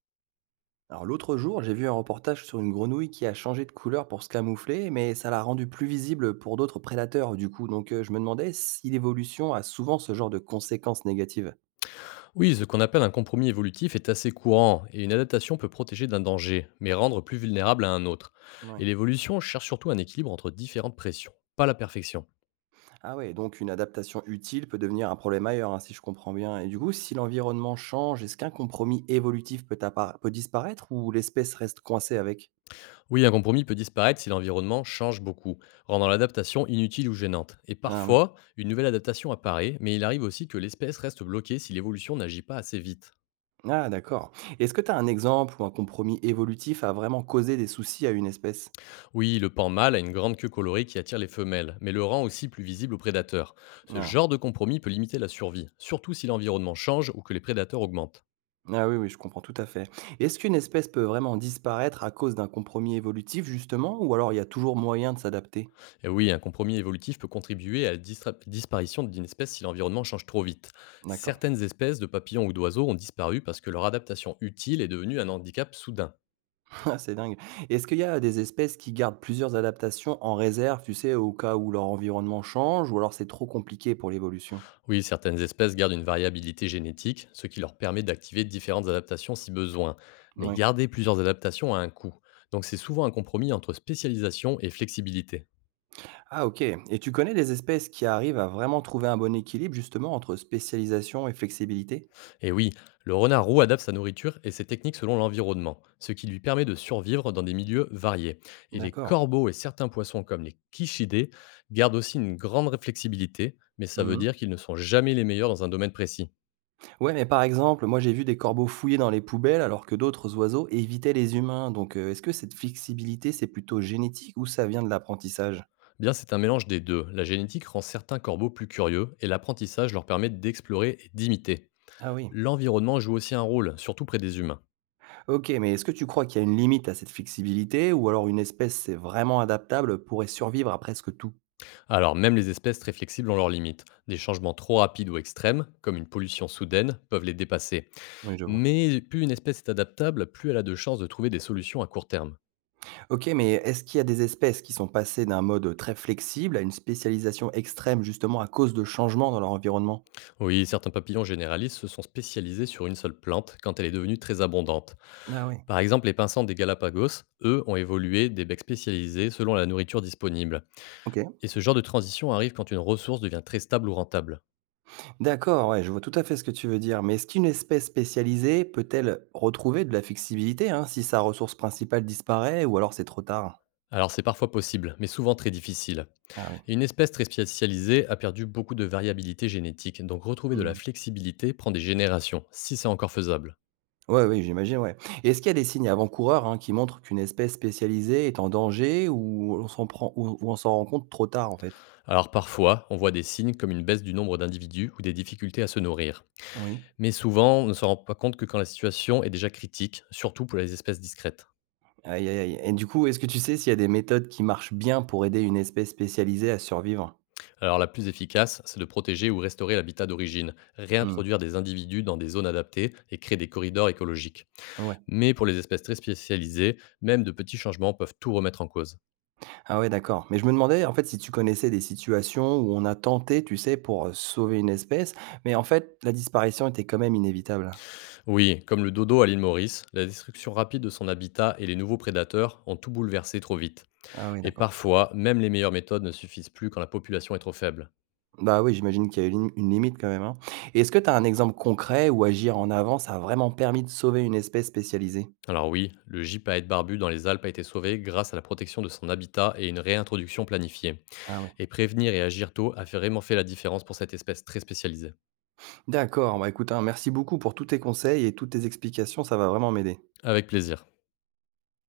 Alors l'autre jour, j'ai vu un reportage sur une grenouille qui a changé de couleur pour se camoufler, mais ça l'a rendue plus visible pour d'autres prédateurs du coup. Donc, je me demandais si l'évolution a souvent ce genre de conséquences négatives. Oui, ce qu'on appelle un compromis évolutif est assez courant, et une adaptation peut protéger d'un danger, mais rendre plus vulnérable à un autre. Ouais. Et l'évolution cherche surtout un équilibre entre différentes pressions, pas la perfection. Ah ouais, donc une adaptation utile peut devenir un problème ailleurs, hein, si je comprends bien. Et du coup, si l'environnement change, est-ce qu'un compromis évolutif peut, peut disparaître ou l'espèce reste coincée avec. Oui, un compromis peut disparaître si l'environnement change beaucoup, rendant l'adaptation inutile ou gênante. Et Ah oui. parfois, une nouvelle adaptation apparaît, mais il arrive aussi que l'espèce reste bloquée si l'évolution n'agit pas assez vite. Ah d'accord. Est-ce que tu as un exemple où un compromis évolutif a vraiment causé des soucis à une espèce? Oui, le pan mâle a une grande queue colorée qui attire les femelles, mais le rend aussi plus visible aux prédateurs. Ce Ah. genre de compromis peut limiter la survie, surtout si l'environnement change ou que les prédateurs augmentent. Ah oui, oui, je comprends tout à fait. Est-ce qu'une espèce peut vraiment disparaître à cause d'un compromis évolutif, justement, ou alors il y a toujours moyen de s'adapter? Et oui, un compromis évolutif peut contribuer à la disparition d'une espèce si l'environnement change trop vite. D'accord. Certaines espèces de papillons ou d'oiseaux ont disparu parce que leur adaptation utile est devenue un handicap soudain. Ah, c'est dingue. Est-ce qu'il y a des espèces qui gardent plusieurs adaptations en réserve, tu sais, au cas où leur environnement change, ou alors c'est trop compliqué pour l'évolution? Oui, certaines espèces gardent une variabilité génétique, ce qui leur permet d'activer différentes adaptations si besoin. Mais Oui. garder plusieurs adaptations a un coût. Donc c'est souvent un compromis entre spécialisation et flexibilité. Ah, ok. Et tu connais des espèces qui arrivent à vraiment trouver un bon équilibre, justement, entre spécialisation et flexibilité? Et oui, le renard roux adapte sa nourriture et ses techniques selon l'environnement, ce qui lui permet de survivre dans des milieux variés. Et les D'accord. corbeaux et certains poissons comme les quichidés gardent aussi une grande flexibilité, mais ça veut Mhm. dire qu'ils ne sont jamais les meilleurs dans un domaine précis. Ouais, mais par exemple, moi j'ai vu des corbeaux fouiller dans les poubelles alors que d'autres oiseaux évitaient les humains. Donc, est-ce que cette flexibilité, c'est plutôt génétique ou ça vient de l'apprentissage? Eh bien, c'est un mélange des deux. La génétique rend certains corbeaux plus curieux et l'apprentissage leur permet d'explorer et d'imiter. Ah oui. L'environnement joue aussi un rôle, surtout près des humains. Ok, mais est-ce que tu crois qu'il y a une limite à cette flexibilité ou alors une espèce c'est vraiment adaptable pourrait survivre à presque tout? Alors, même les espèces très flexibles ont leurs limites. Des changements trop rapides ou extrêmes, comme une pollution soudaine, peuvent les dépasser. Oui, je vois. Mais plus une espèce est adaptable, plus elle a de chances de trouver des solutions à court terme. Ok, mais est-ce qu'il y a des espèces qui sont passées d'un mode très flexible à une spécialisation extrême justement à cause de changements dans leur environnement? Oui, certains papillons généralistes se sont spécialisés sur une seule plante quand elle est devenue très abondante. Ah oui. Par exemple, les pinsans des Galapagos, eux, ont évolué des becs spécialisés selon la nourriture disponible. Ok. Et ce genre de transition arrive quand une ressource devient très stable ou rentable. D'accord, ouais, je vois tout à fait ce que tu veux dire. Mais est-ce qu'une espèce spécialisée peut-elle retrouver de la flexibilité hein, si sa ressource principale disparaît ou alors c'est trop tard? Alors c'est parfois possible, mais souvent très difficile. Ah oui. Et une espèce très spécialisée a perdu beaucoup de variabilité génétique, donc retrouver de la Mhm. flexibilité prend des générations, si c'est encore faisable. Ouais, oui, j'imagine, ouais. Et est-ce qu'il y a des signes avant-coureurs hein, qui montrent qu'une espèce spécialisée est en danger ou on s'en prend ou on s'en rend compte trop tard en fait? Alors parfois, on voit des signes comme une baisse du nombre d'individus ou des difficultés à se nourrir. Oui. Mais souvent, on ne se rend pas compte que quand la situation est déjà critique, surtout pour les espèces discrètes. Aïe, aïe, aïe. Et du coup, est-ce que tu sais s'il y a des méthodes qui marchent bien pour aider une espèce spécialisée à survivre? Alors la plus efficace, c'est de protéger ou restaurer l'habitat d'origine, Mhm. réintroduire des individus dans des zones adaptées et créer des corridors écologiques. Ouais. Mais pour les espèces très spécialisées, même de petits changements peuvent tout remettre en cause. Ah ouais, d'accord. Mais je me demandais, en fait, si tu connaissais des situations où on a tenté, tu sais, pour, sauver une espèce, mais en fait, la disparition était quand même inévitable? Oui, comme le dodo à l'île Maurice, la destruction rapide de son habitat et les nouveaux prédateurs ont tout bouleversé trop vite. Ah oui, Et d'accord. parfois, même les meilleures méthodes ne suffisent plus quand la population est trop faible. Bah oui, j'imagine qu'il y a une lim une limite quand même, hein. Et est-ce que tu as un exemple concret où agir en avance a vraiment permis de sauver une espèce spécialisée? Alors oui, le gype à être barbu dans les Alpes a été sauvé grâce à la protection de son habitat et une réintroduction planifiée. Ah oui. Et prévenir et agir tôt a vraiment fait la différence pour cette espèce très spécialisée. D'accord, bah écoute, hein, merci beaucoup pour tous tes conseils et toutes tes explications, ça va vraiment m'aider. Avec plaisir.